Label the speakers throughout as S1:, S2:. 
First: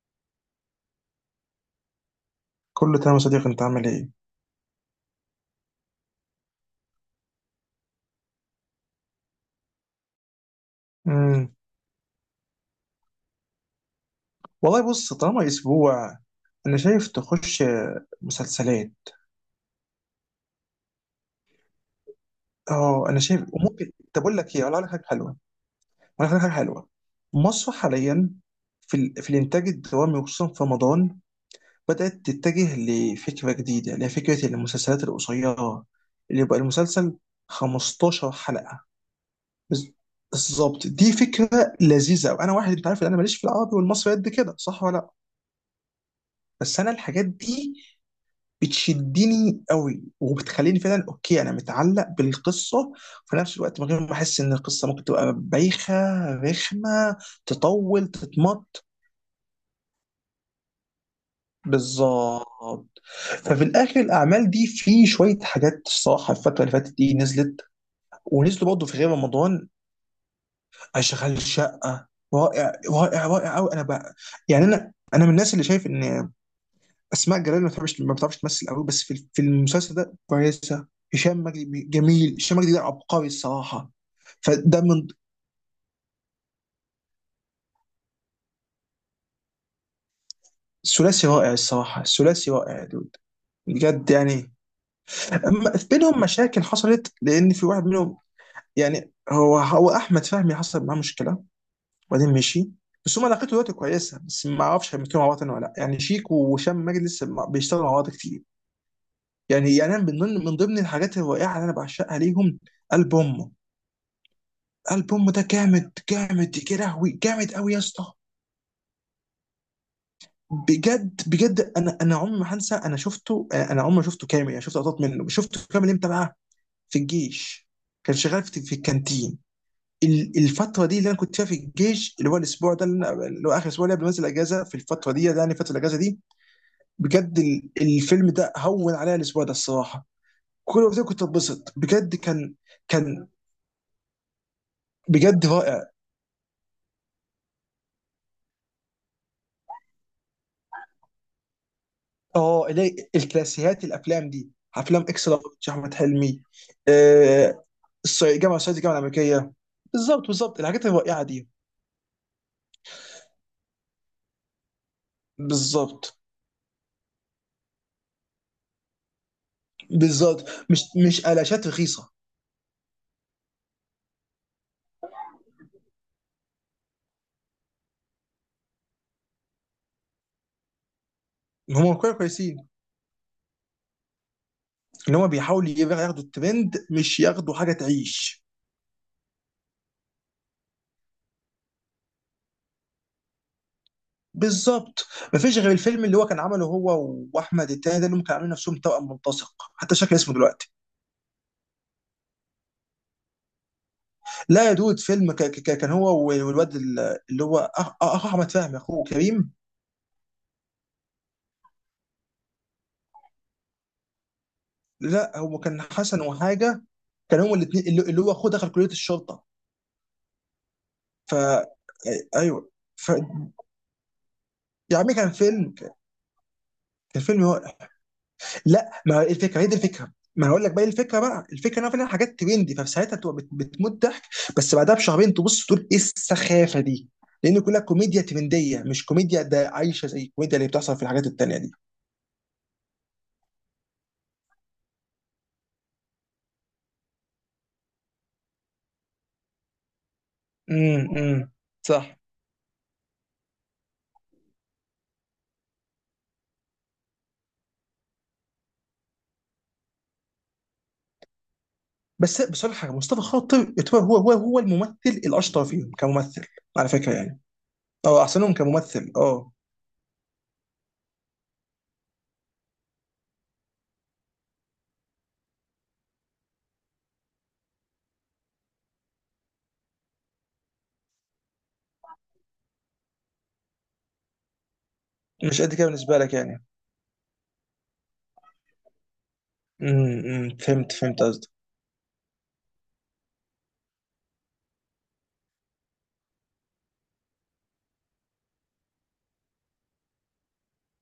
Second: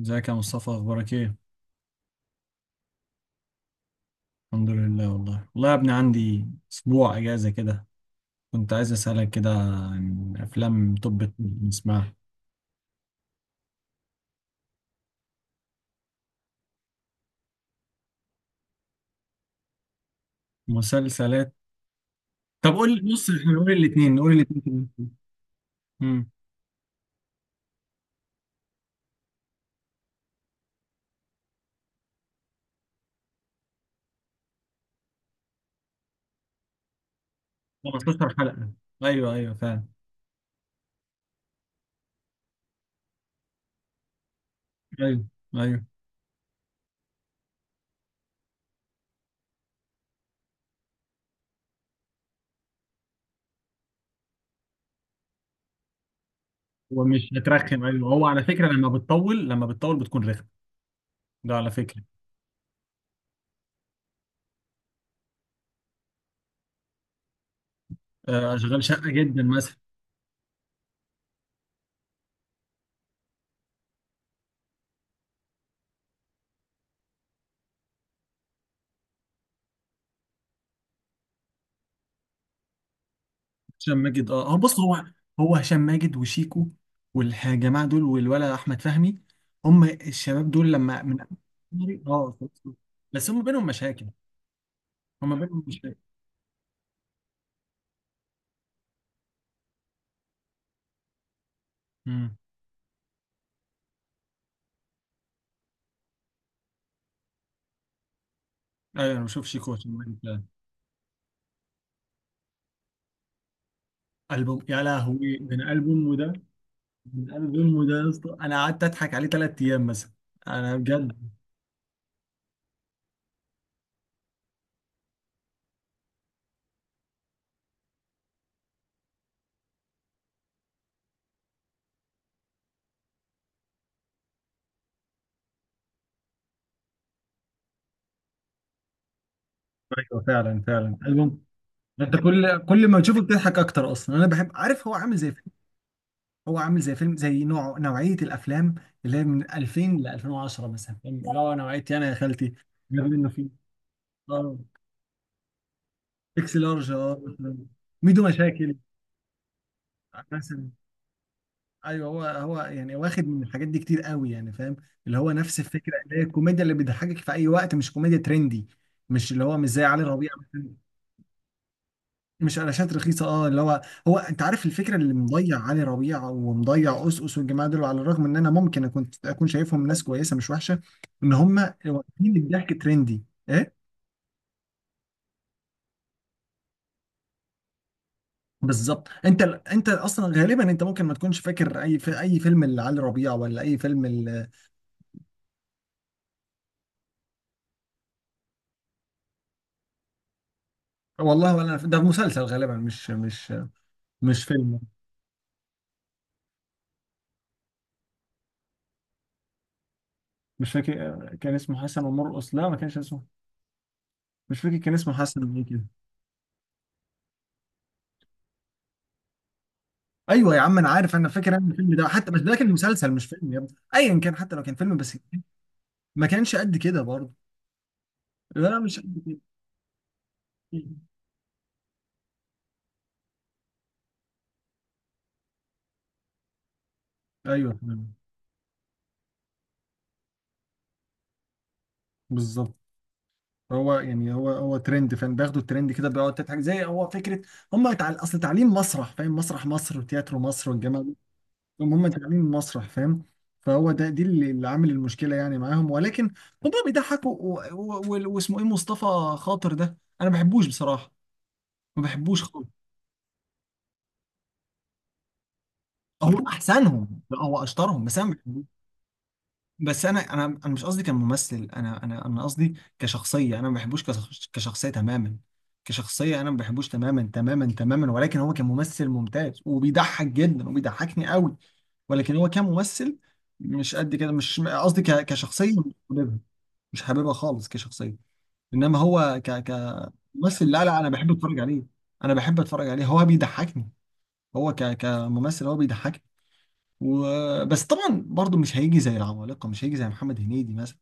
S1: ازيك يا مصطفى؟ اخبارك ايه؟
S2: كله تمام يا صديقي، انت عامل ايه؟
S1: الحمد لله، والله والله يا ابني. عندي اسبوع اجازه كده. كنت عايز اسالك كده عن افلام. طب
S2: امم.
S1: نسمعها.
S2: والله بص، طالما اسبوع انا شايف تخش مسلسلات.
S1: مسلسلات. طب قول
S2: اه،
S1: لي،
S2: انا
S1: بص
S2: شايف.
S1: احنا نقول
S2: وممكن،
S1: الاثنين
S2: طب
S1: نقول
S2: اقول لك ايه، اقول
S1: الاثنين
S2: لك حاجه حلوه.
S1: امم
S2: اقول لك حاجه حلوه. مصر حاليا في الانتاج الدرامي، وخصوصا في رمضان، بدات تتجه لفكره جديده، اللي هي فكره المسلسلات القصيره، اللي يبقى المسلسل
S1: 15
S2: 15
S1: حلقه.
S2: حلقه.
S1: ايوه ايوه فعلا.
S2: بز- بالظبط، دي فكره لذيذه قوي. انا واحد انت عارف ان انا ماليش في العربي والمصري قد كده، صح ولا لا؟
S1: ايوه ايوه.
S2: بس انا الحاجات دي بتشدني قوي، وبتخليني فعلا اوكي، انا متعلق بالقصه، في نفس الوقت من غير ما احس ان القصه ممكن تبقى بايخه،
S1: هو
S2: رخمه،
S1: مش هترخم؟
S2: تطول،
S1: ايوه هو على فكره
S2: تتمط.
S1: لما بتطول بتكون رخم. ده على فكره.
S2: بالظبط. ففي الاخر الاعمال دي في شويه حاجات الصراحه، الفتره اللي فاتت دي نزلت،
S1: آه،
S2: ونزلوا
S1: اشغال
S2: برضه في غير
S1: شقه جدا.
S2: رمضان. اشغال شقه، رائع رائع رائع قوي. انا بقى يعني انا من الناس اللي شايف ان اسماء جلال ما بتعرفش تمثل قوي، بس في المسلسل ده كويسه. هشام مجدي جميل، هشام مجدي ده عبقري الصراحه.
S1: هشام ماجد، هو بص.
S2: فده
S1: هو
S2: من
S1: هو هشام ماجد وشيكو والجماعه دول والولا احمد فهمي. هم الشباب دول لما من.
S2: ثلاثي رائع الصراحه،
S1: اه
S2: ثلاثي رائع يا دود.
S1: بس هم بينهم مشاكل.
S2: بجد يعني.
S1: هم بينهم
S2: في
S1: مشاكل.
S2: بينهم مشاكل حصلت لان في واحد منهم، يعني هو احمد فهمي، حصل معاه مشكله وبعدين
S1: امم
S2: مشي. بس هم علاقته دلوقتي كويسه، بس ما اعرفش هيمثلوا مع بعض تاني ولا لا، يعني شيك وهشام مجدي لسه بيشتغلوا مع بعض كتير.
S1: ايوه انا بشوف شيكو
S2: يعني
S1: هشام
S2: أنا
S1: ماجد ده.
S2: من ضمن الحاجات الرائعه اللي انا بعشقها ليهم، البوم.
S1: البوم، يا
S2: البوم
S1: لهوي
S2: ده
S1: من
S2: جامد
S1: البوم ده.
S2: جامد يا لهوي،
S1: من
S2: جامد قوي يا
S1: البوم ده
S2: اسطى.
S1: يا اسطى، انا قعدت اضحك عليه 3 ايام مثلا. انا
S2: بجد
S1: بجد.
S2: بجد، انا عمري ما هنسى، انا شفته، انا عمري ما شفته كامل، يعني شفت لقطات منه. شفته كامل امتى بقى؟ في الجيش، كان شغال في الكانتين. الفتره دي اللي انا كنت فيها في الجيش، اللي هو الاسبوع ده اللي هو اخر اسبوع، اللي قبل ما انزل اجازه. في الفتره دي يعني، فتره الاجازه دي، بجد الفيلم ده هون عليا الاسبوع ده الصراحه.
S1: ايوه فعلا
S2: كل
S1: فعلا
S2: وقت كنت
S1: البوم
S2: اتبسط
S1: ده،
S2: بجد.
S1: انت
S2: كان
S1: كل ما تشوفه
S2: كان
S1: بتضحك اكتر اصلا. انا بحب، عارف هو عامل زي،
S2: بجد رائع.
S1: هو عامل زي فيلم، زي نوعية الأفلام اللي هي من 2000 ل 2010 مثلا، فاهم؟ اللي هو نوعية، أنا يا خالتي
S2: اه،
S1: جاب
S2: اللي
S1: منه فيه.
S2: الكلاسيكيات، الافلام دي،
S1: اه.
S2: افلام اكس لارج، احمد حلمي.
S1: اكس لارج، اه مثلاً.
S2: آه.
S1: ميدو
S2: الصعيدي، جامعه
S1: مشاكل
S2: الصعيدي، الجامعه الامريكيه. بالظبط بالظبط،
S1: مثلا.
S2: الحاجات الرائعه دي.
S1: ايوه، هو هو يعني واخد من الحاجات دي كتير قوي، يعني فاهم. اللي هو نفس الفكرة اللي
S2: بالظبط
S1: هي الكوميديا اللي بتضحكك في أي وقت، مش كوميديا ترندي. مش اللي هو مش زي علي ربيع
S2: بالظبط، مش
S1: مثلا.
S2: مش قلاشات رخيصه.
S1: مش قلاشات رخيصه، اه اللي هو. هو انت عارف الفكره اللي مضيع علي ربيع ومضيع قصقص والجماعه دول، على الرغم ان انا ممكن اكون شايفهم ناس كويسه مش وحشه. ان هم
S2: ان هم
S1: واخدين
S2: كويسين.
S1: الضحك ترندي. ايه؟
S2: ان هم بيحاولوا ياخدوا الترند، مش ياخدوا حاجه تعيش.
S1: بالظبط. انت اصلا غالبا، انت ممكن ما تكونش فاكر اي، في اي فيلم لعلي ربيع ولا اي فيلم
S2: بالظبط. مفيش غير الفيلم اللي هو كان عمله هو واحمد التاني ده، اللي هم كانوا عاملين نفسهم توأم ملتصق، حتى شكل اسمه دلوقتي.
S1: والله ولا أنا. ده مسلسل غالبا، مش مش
S2: لا يا
S1: فيلم.
S2: دود، فيلم، كان هو والواد اللي هو أخ احمد فهمي، اخوه كريم.
S1: مش فاكر كان اسمه حسن ومرقص. لا، ما كانش اسمه. مش فاكر كان اسمه
S2: لا
S1: حسن
S2: هو
S1: ايه
S2: كان
S1: كده.
S2: حسن وحاجه، كان هما الاثنين اللي هو اخوه دخل كليه الشرطه.
S1: ايوه يا عم انا عارف، انا
S2: ف
S1: فاكر ان الفيلم ده حتى، بس ده
S2: ايوه.
S1: كان
S2: ف
S1: مسلسل مش فيلم يا ابني. ايا كان، حتى لو كان فيلم،
S2: يا عمي
S1: بس
S2: كان فيلم،
S1: ما كانش قد كده برضه.
S2: هو...
S1: لا
S2: لا،
S1: مش
S2: ما
S1: قد
S2: هي
S1: كده.
S2: الفكره هي دي الفكره، ما هقول لك بقى إيه الفكره بقى. الفكره ان انا حاجات ترندي، فساعتها تبقى بتموت ضحك، بس بعدها بشهرين تبص تقول ايه السخافه دي. لان
S1: ايوه
S2: كلها
S1: فاهم.
S2: كوميديا ترنديه، مش كوميديا ده عايشه زي الكوميديا اللي بتحصل في الحاجات التانيه دي.
S1: بالظبط. هو يعني هو ترند، فاهم؟ بياخدوا الترند كده بيقعد تضحك، زي هو فكره. هم تعال اصل تعليم مسرح، فاهم؟ مسرح مصر وتياترو مصر والجامعه
S2: امم.
S1: دي.
S2: أمم.
S1: هم
S2: صح.
S1: تعليم مسرح، فاهم. فهو ده دي اللي عامل المشكله يعني معاهم، ولكن هم بيضحكوا. واسمه ايه، مصطفى خاطر ده، انا ما بحبوش بصراحه. ما بحبوش
S2: بس
S1: خالص.
S2: أقول لك حاجه، مصطفى خاطر يعتبر هو الممثل الاشطر فيهم كممثل،
S1: هو
S2: على فكره
S1: احسنهم؟ لا،
S2: يعني.
S1: هو اشطرهم بس
S2: اه،
S1: انا
S2: احسنهم
S1: بحبه.
S2: كممثل، اه.
S1: بس انا، انا مش قصدي كممثل. انا، انا قصدي كشخصيه. انا ما بحبوش كشخصيه تماما. كشخصيه انا ما بحبوش، تماما تماما تماما. ولكن هو كممثل ممتاز وبيضحك جدا وبيضحكني قوي. ولكن هو كممثل مش قد كده. مش قصدي
S2: مش
S1: كشخصيه،
S2: قد كده
S1: مش
S2: بالنسبه لك
S1: حاببها.
S2: يعني.
S1: مش حاببها خالص كشخصيه. انما هو
S2: امم،
S1: كممثل، لا
S2: فهمت
S1: لا انا
S2: فهمت
S1: بحب
S2: قصدك.
S1: اتفرج عليه. انا بحب اتفرج عليه، هو بيضحكني. هو كممثل هو بيضحكني. بس طبعا برضو مش هيجي زي العمالقه، مش هيجي زي محمد هنيدي مثلا.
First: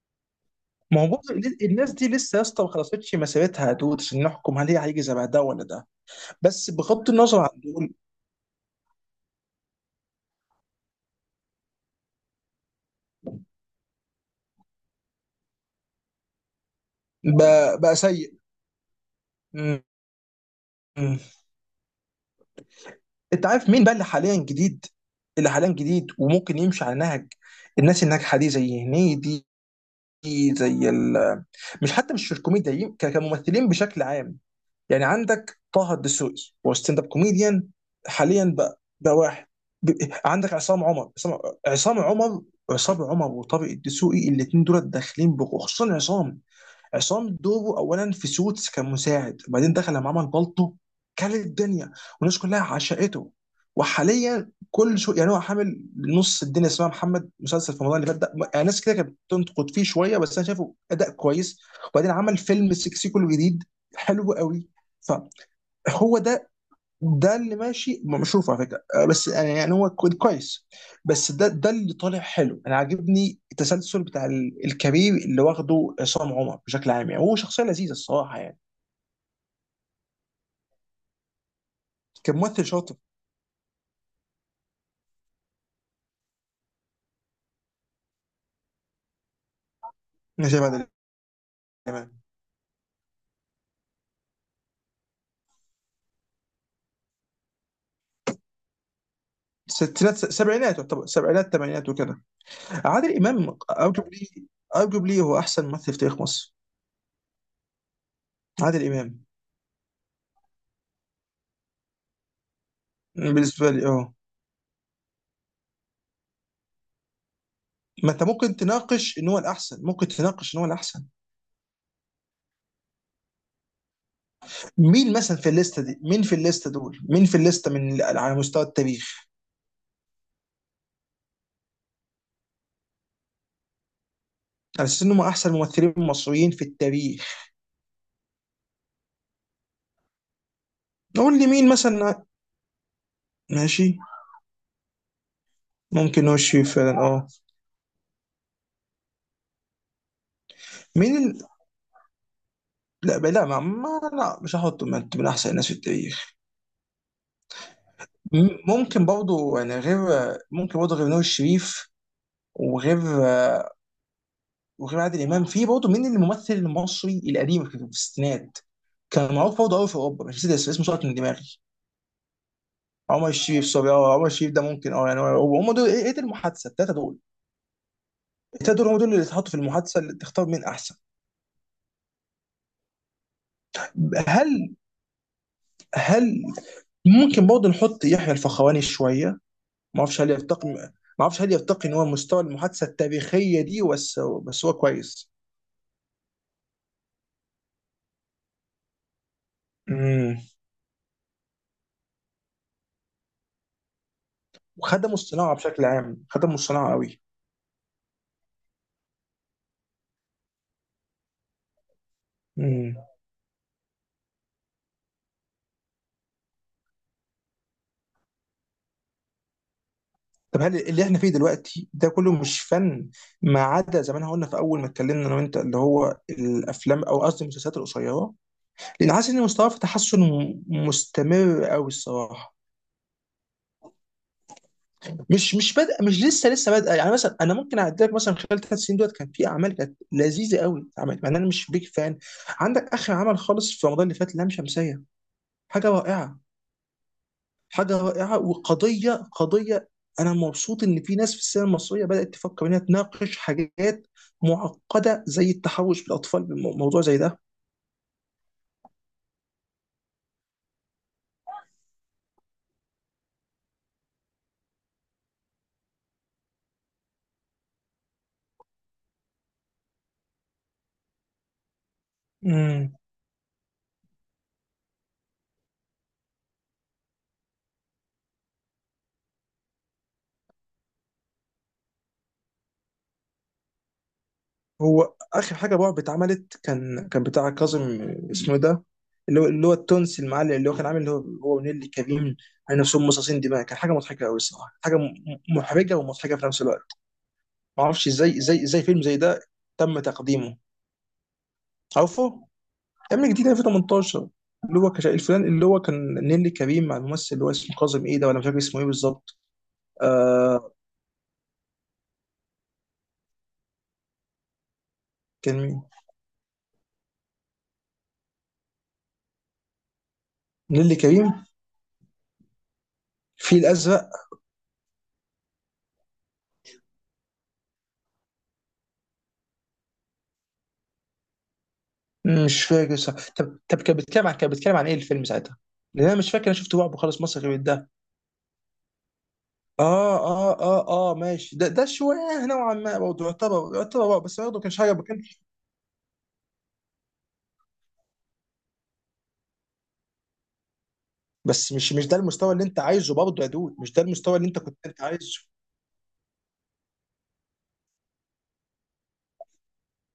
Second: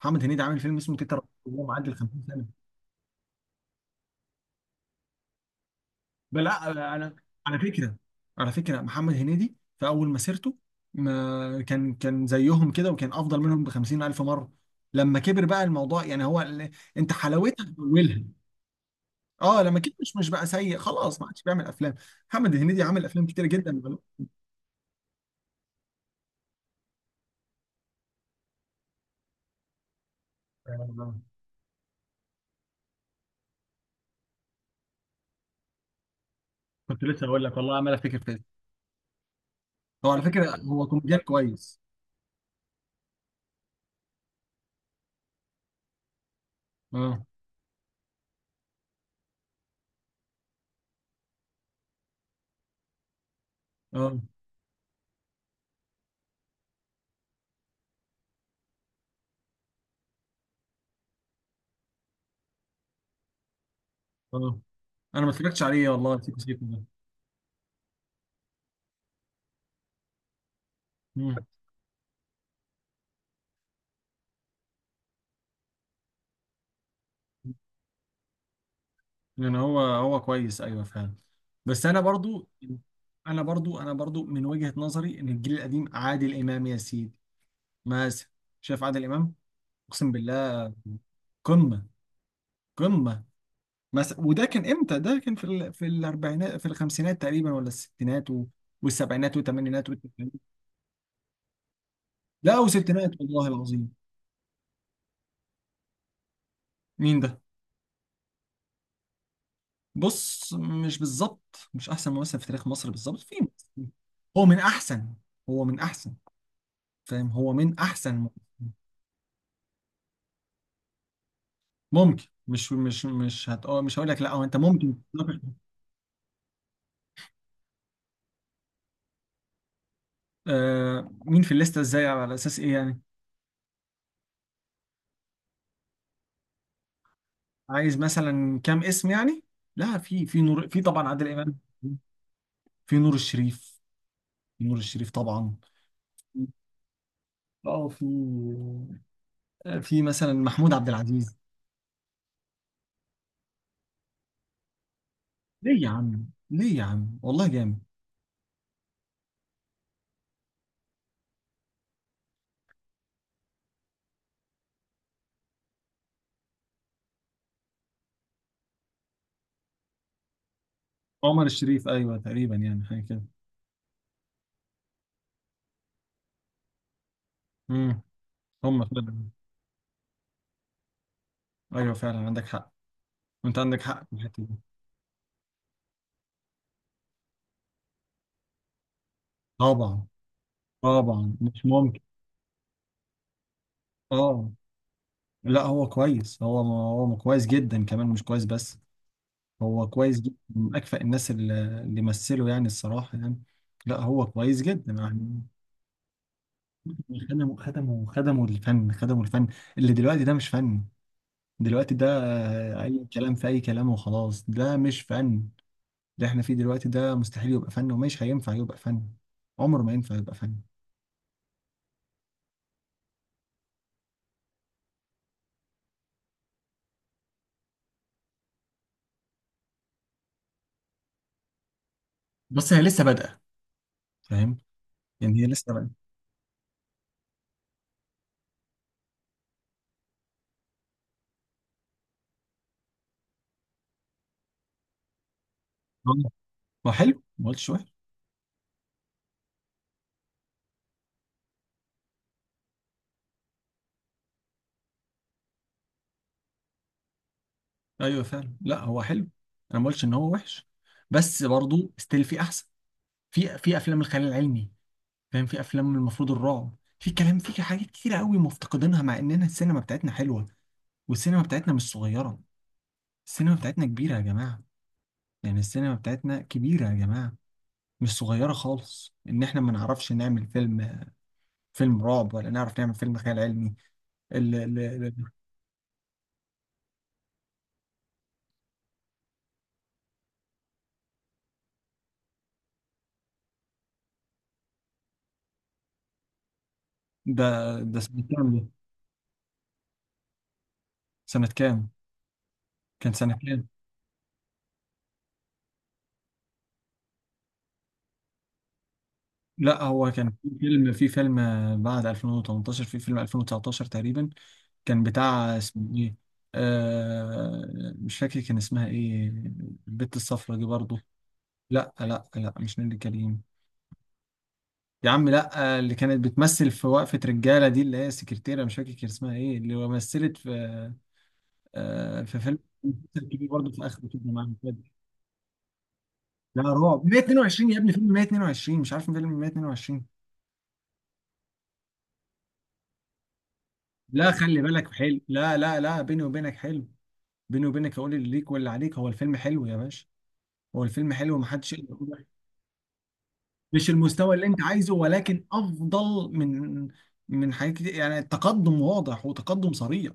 S1: محمد هنيدي عامل فيلم اسمه
S2: ما هو
S1: تيتا رهيب،
S2: برضه
S1: وهو معدي
S2: الناس
S1: ال
S2: دي
S1: 50
S2: لسه يا
S1: سنه.
S2: اسطى ما خلصتش مسيرتها يا دود، عشان نحكم هل هي هيجي زي ده ولا ده.
S1: بل
S2: بس
S1: لا
S2: بغض
S1: انا
S2: النظر عن
S1: على
S2: دول.
S1: فكره. على فكره محمد هنيدي في اول مسيرته ما كان زيهم كده، وكان افضل منهم ب 50 الف مره. لما كبر بقى الموضوع، يعني هو انت حلاوتها في
S2: بقى
S1: اولها.
S2: سيء.
S1: اه لما
S2: امم.
S1: كبر، مش بقى سيء خلاص، ما عادش بيعمل افلام. محمد هنيدي عامل افلام كتير
S2: انت عارف
S1: جدا.
S2: مين بقى اللي حاليا جديد وممكن يمشي على نهج الناس الناجحه دي، زي هنيدي، زي
S1: آه،
S2: ال مش حتى مش الكوميديا، كممثلين بشكل عام، يعني عندك طه الدسوقي هو ستاند
S1: كنت
S2: اب
S1: لسه هقول لك
S2: كوميديان.
S1: والله، عمال افتكر فيلم.
S2: حاليا بقى واحد، ب-
S1: هو على
S2: عندك
S1: فكره
S2: عصام
S1: هو
S2: عمر،
S1: كوميديان كويس.
S2: عصام عمر وطارق الدسوقي، الاثنين دول داخلين خصوصا عصام.
S1: اه
S2: عصام دوره اولا في سوتس كان مساعد، وبعدين دخل لما عمل بالطو. كل الدنيا والناس كلها عشقته.
S1: اه
S2: وحاليا كل شو، يعني هو حامل نص الدنيا، اسمها محمد، مسلسل في رمضان اللي فات ده، يعني ناس كده كانت بتنتقد فيه شويه، بس انا شايفه اداء كويس. وبعدين عمل فيلم سيكسيكو الجديد، حلو
S1: اه
S2: قوي.
S1: انا ما اتفرجتش عليه
S2: فهو
S1: والله، سيكو
S2: ده،
S1: سيكو ده.
S2: اللي ماشي مشروف على فكره، آه، بس يعني هو كويس. بس
S1: مم.
S2: ده اللي طالع حلو. انا عاجبني التسلسل بتاع الكارير اللي واخده عصام عمر بشكل عام، يعني هو شخصيه لذيذه الصراحه يعني،
S1: يعني هو كويس، ايوه فعلا. بس انا برضو،
S2: كممثل شاطر.
S1: انا برضو من وجهة نظري ان الجيل القديم عادل امام يا سيدي. مثلا شايف عادل امام، اقسم
S2: انا شايف
S1: بالله
S2: عادل
S1: قمة.
S2: امام.
S1: قمة مثلا. وده كان امتى؟ ده كان في في الاربعينات، في الخمسينات تقريبا، ولا الستينات والسبعينات والثمانينات
S2: ستينات
S1: والتسعينات.
S2: سبعينات، يعتبر سبعينات ثمانينات وكده.
S1: لا وستينات
S2: عادل
S1: والله
S2: امام
S1: العظيم.
S2: ارجوبلي، ارجوبلي هو احسن ممثل في تاريخ مصر.
S1: مين ده؟
S2: عادل امام
S1: بص مش بالظبط مش احسن ممثل في تاريخ مصر بالظبط، في.
S2: بالنسبه لي، اه.
S1: هو من احسن. هو من احسن. فاهم، هو من
S2: ما انت
S1: احسن.
S2: ممكن تناقش ان هو الاحسن، ممكن تناقش ان هو الاحسن.
S1: ممكن، مش مش مش هت... آه، مش هقول لك لا. هو انت ممكن
S2: مين مثلا
S1: تتناقش.
S2: في الليسته دي، مين في الليسته دول، مين في الليسته من على مستوى التاريخ؟
S1: آه، مين في الليسته؟ ازاي على اساس ايه يعني؟
S2: على اساس انهم احسن ممثلين مصريين في التاريخ.
S1: عايز مثلا كام اسم يعني؟ لا في نور، في طبعا عادل
S2: نقول لي
S1: امام.
S2: مين مثلا.
S1: في نور الشريف.
S2: ماشي.
S1: في نور الشريف طبعا.
S2: ممكن وشي فعلا، اه.
S1: اه في، آه، في مثلا محمود عبد
S2: مين
S1: العزيز.
S2: ال... لا لا ما لا مش هحطه من احسن الناس في
S1: ليه يا عم؟
S2: التاريخ.
S1: ليه يا عم؟ والله جامد.
S2: ممكن برضه يعني غير، ممكن برضه غير نور الشريف، وغير وغير عادل امام. في برضه مين الممثل المصري القديم في الستينات، كان معروف برضه قوي في اوروبا، مش نسيت اسمه سقط من
S1: عمر
S2: دماغي.
S1: الشريف ايوه، تقريبا يعني حاجه كده.
S2: عمر الشريف سوري، اه عمر الشريف ده ممكن، اه يعني هم دول، ايه دي المحادثه الثلاثه دول.
S1: امم.
S2: الثلاثه
S1: هم
S2: دول هم دول اللي
S1: فعلا.
S2: اتحطوا في المحادثه، اللي تختار مين احسن.
S1: ايوه فعلا عندك حق. انت عندك حق في الحته دي.
S2: هل هل ممكن برضه نحط يحيى الفخراني شويه؟
S1: طبعا.
S2: ما
S1: طبعا
S2: اعرفش هل
S1: مش
S2: يرتقي ان
S1: ممكن.
S2: هو مستوى المحادثه التاريخيه دي، بس
S1: اه.
S2: هو كويس.
S1: لا هو كويس، هو هو كويس جدا كمان مش كويس بس. هو كويس جدا
S2: امم.
S1: من اكفأ الناس اللي مثلوا يعني، الصراحه يعني. لا هو كويس جدا
S2: وخدموا
S1: يعني.
S2: الصناعه بشكل عام، خدموا الصناعه قوي.
S1: خدموا الفن، خدموا الفن. اللي دلوقتي ده مش فن. دلوقتي ده، آه،
S2: امم.
S1: اي كلام في اي كلام وخلاص، ده مش فن. اللي احنا فيه دلوقتي ده مستحيل يبقى فن ومش هينفع يبقى فن. عمره ما ينفع يبقى فن.
S2: طب هل اللي احنا فيه دلوقتي ده كله مش فن، ما عدا زي ما احنا قلنا في اول ما اتكلمنا انا وانت، اللي هو الافلام، او قصدي المسلسلات القصيره؟ لان حاسس ان مستواه في تحسن مستمر قوي الصراحه.
S1: بس هي لسه بادئه، فاهم؟ يعني هي
S2: مش
S1: لسه
S2: مش
S1: بادئه.
S2: بادئه، مش لسه بادئه يعني، مثلا انا ممكن اعدي لك مثلا خلال 3 سنين دولت كان في اعمال كانت لذيذه قوي اتعملت، مع ان انا مش بيك فان. عندك اخر عمل خالص في رمضان اللي فات، لام شمسيه، حاجه رائعه.
S1: هو حلو، ما قلتش وحش.
S2: حاجه رائعه، وقضيه قضيه. انا مبسوط ان في ناس في السينما المصريه بدات تفكر انها تناقش حاجات معقده، زي التحرش بالاطفال، بموضوع زي
S1: ايوه فعلا لا هو حلو. انا ما قلتش ان هو وحش. بس برضه ستيل في احسن. في افلام الخيال العلمي، فاهم؟ في افلام المفروض الرعب، في كلام، في حاجات كتير قوي مفتقدينها، مع اننا السينما بتاعتنا حلوه. والسينما بتاعتنا مش صغيره.
S2: ده.
S1: السينما بتاعتنا كبيره يا جماعه. يعني السينما بتاعتنا كبيره يا جماعه، مش صغيره خالص ان احنا ما نعرفش نعمل فيلم. فيلم رعب ولا نعرف نعمل فيلم خيال علمي. ال- ال-
S2: هو
S1: ال-
S2: اخر حاجه رعب اتعملت كان بتاع كاظم، اسمه إيه ده، اللي هو التونسي المعلم، اللي هو كان عامل، اللي هو ونيلي كريم على نفسهم مصاصين دماء، كان حاجه مضحكه قوي الصراحه، حاجه محرجه ومضحكه في نفس الوقت.
S1: ده
S2: ما
S1: ده
S2: اعرفش
S1: سنه كام ده؟
S2: ازاي فيلم زي ده تم تقديمه؟
S1: سنه كام؟
S2: عارفه؟
S1: كان
S2: يا ابني
S1: سنه
S2: جديد
S1: كام؟
S2: 2018، اللي هو الفلان اللي هو كان نيلي كريم مع الممثل اللي هو اسمه كاظم ايه ده، ولا مش فاكر اسمه ايه بالظبط.
S1: لا هو كان في
S2: آه.
S1: فيلم في فيلم بعد 2018، في فيلم 2019 تقريبا. كان بتاع
S2: كان مين؟
S1: اسمه ايه، آه، مش فاكر كان اسمها ايه. البت الصفرا دي
S2: نيلي
S1: برضو.
S2: كريم
S1: لا لا لا مش نيللي كريم.
S2: في الازرق.
S1: يا عم لا، اللي كانت بتمثل في وقفة رجالة دي، اللي هي سكرتيرة، مش فاكر كان اسمها ايه، اللي مثلت في آه في فيلم.
S2: مش فاكر صح.
S1: كبير
S2: طب
S1: برضه في
S2: كان
S1: اخر كده
S2: بيتكلم عن،
S1: معاهم كده.
S2: ايه الفيلم ساعتها؟ لان انا مش فاكر انا
S1: لا
S2: شفت رعب
S1: رعب
S2: خالص مصري غير
S1: 122 يا
S2: ده.
S1: ابني، فيلم 122 مش عارف فيلم 122.
S2: اه، اه، اه، اه، ماشي، ده ده شويه نوعا ما برضه يعتبر رعب،
S1: لا
S2: بس برضه
S1: خلي
S2: كانش
S1: بالك
S2: حاجه، ما
S1: حلو،
S2: كانش.
S1: لا لا لا بيني وبينك حلو. بيني وبينك هقول اللي ليك واللي عليك، هو الفيلم حلو يا باشا. هو الفيلم حلو
S2: بس
S1: ومحدش يقدر
S2: مش
S1: يقول
S2: ده
S1: وحش.
S2: المستوى اللي انت عايزه برضه يا دود،
S1: مش
S2: مش ده
S1: المستوى
S2: المستوى
S1: اللي
S2: اللي انت
S1: انت
S2: كنت
S1: عايزه،
S2: انت عايزه.
S1: ولكن افضل من، من حاجات كتير يعني. التقدم واضح، وتقدم صريح.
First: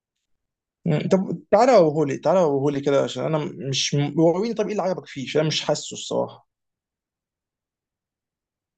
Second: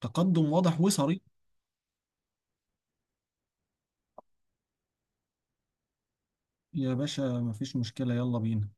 S1: تقدم واضح
S2: مم.
S1: وصريح.
S2: طب تعالى وريهولي، تعالى وريهولي كده، عشان انا مش، وريني طب ايه اللي عجبك فيه، عشان انا مش حاسه الصراحه.
S1: يا باشا مفيش مشكلة، يلا بينا.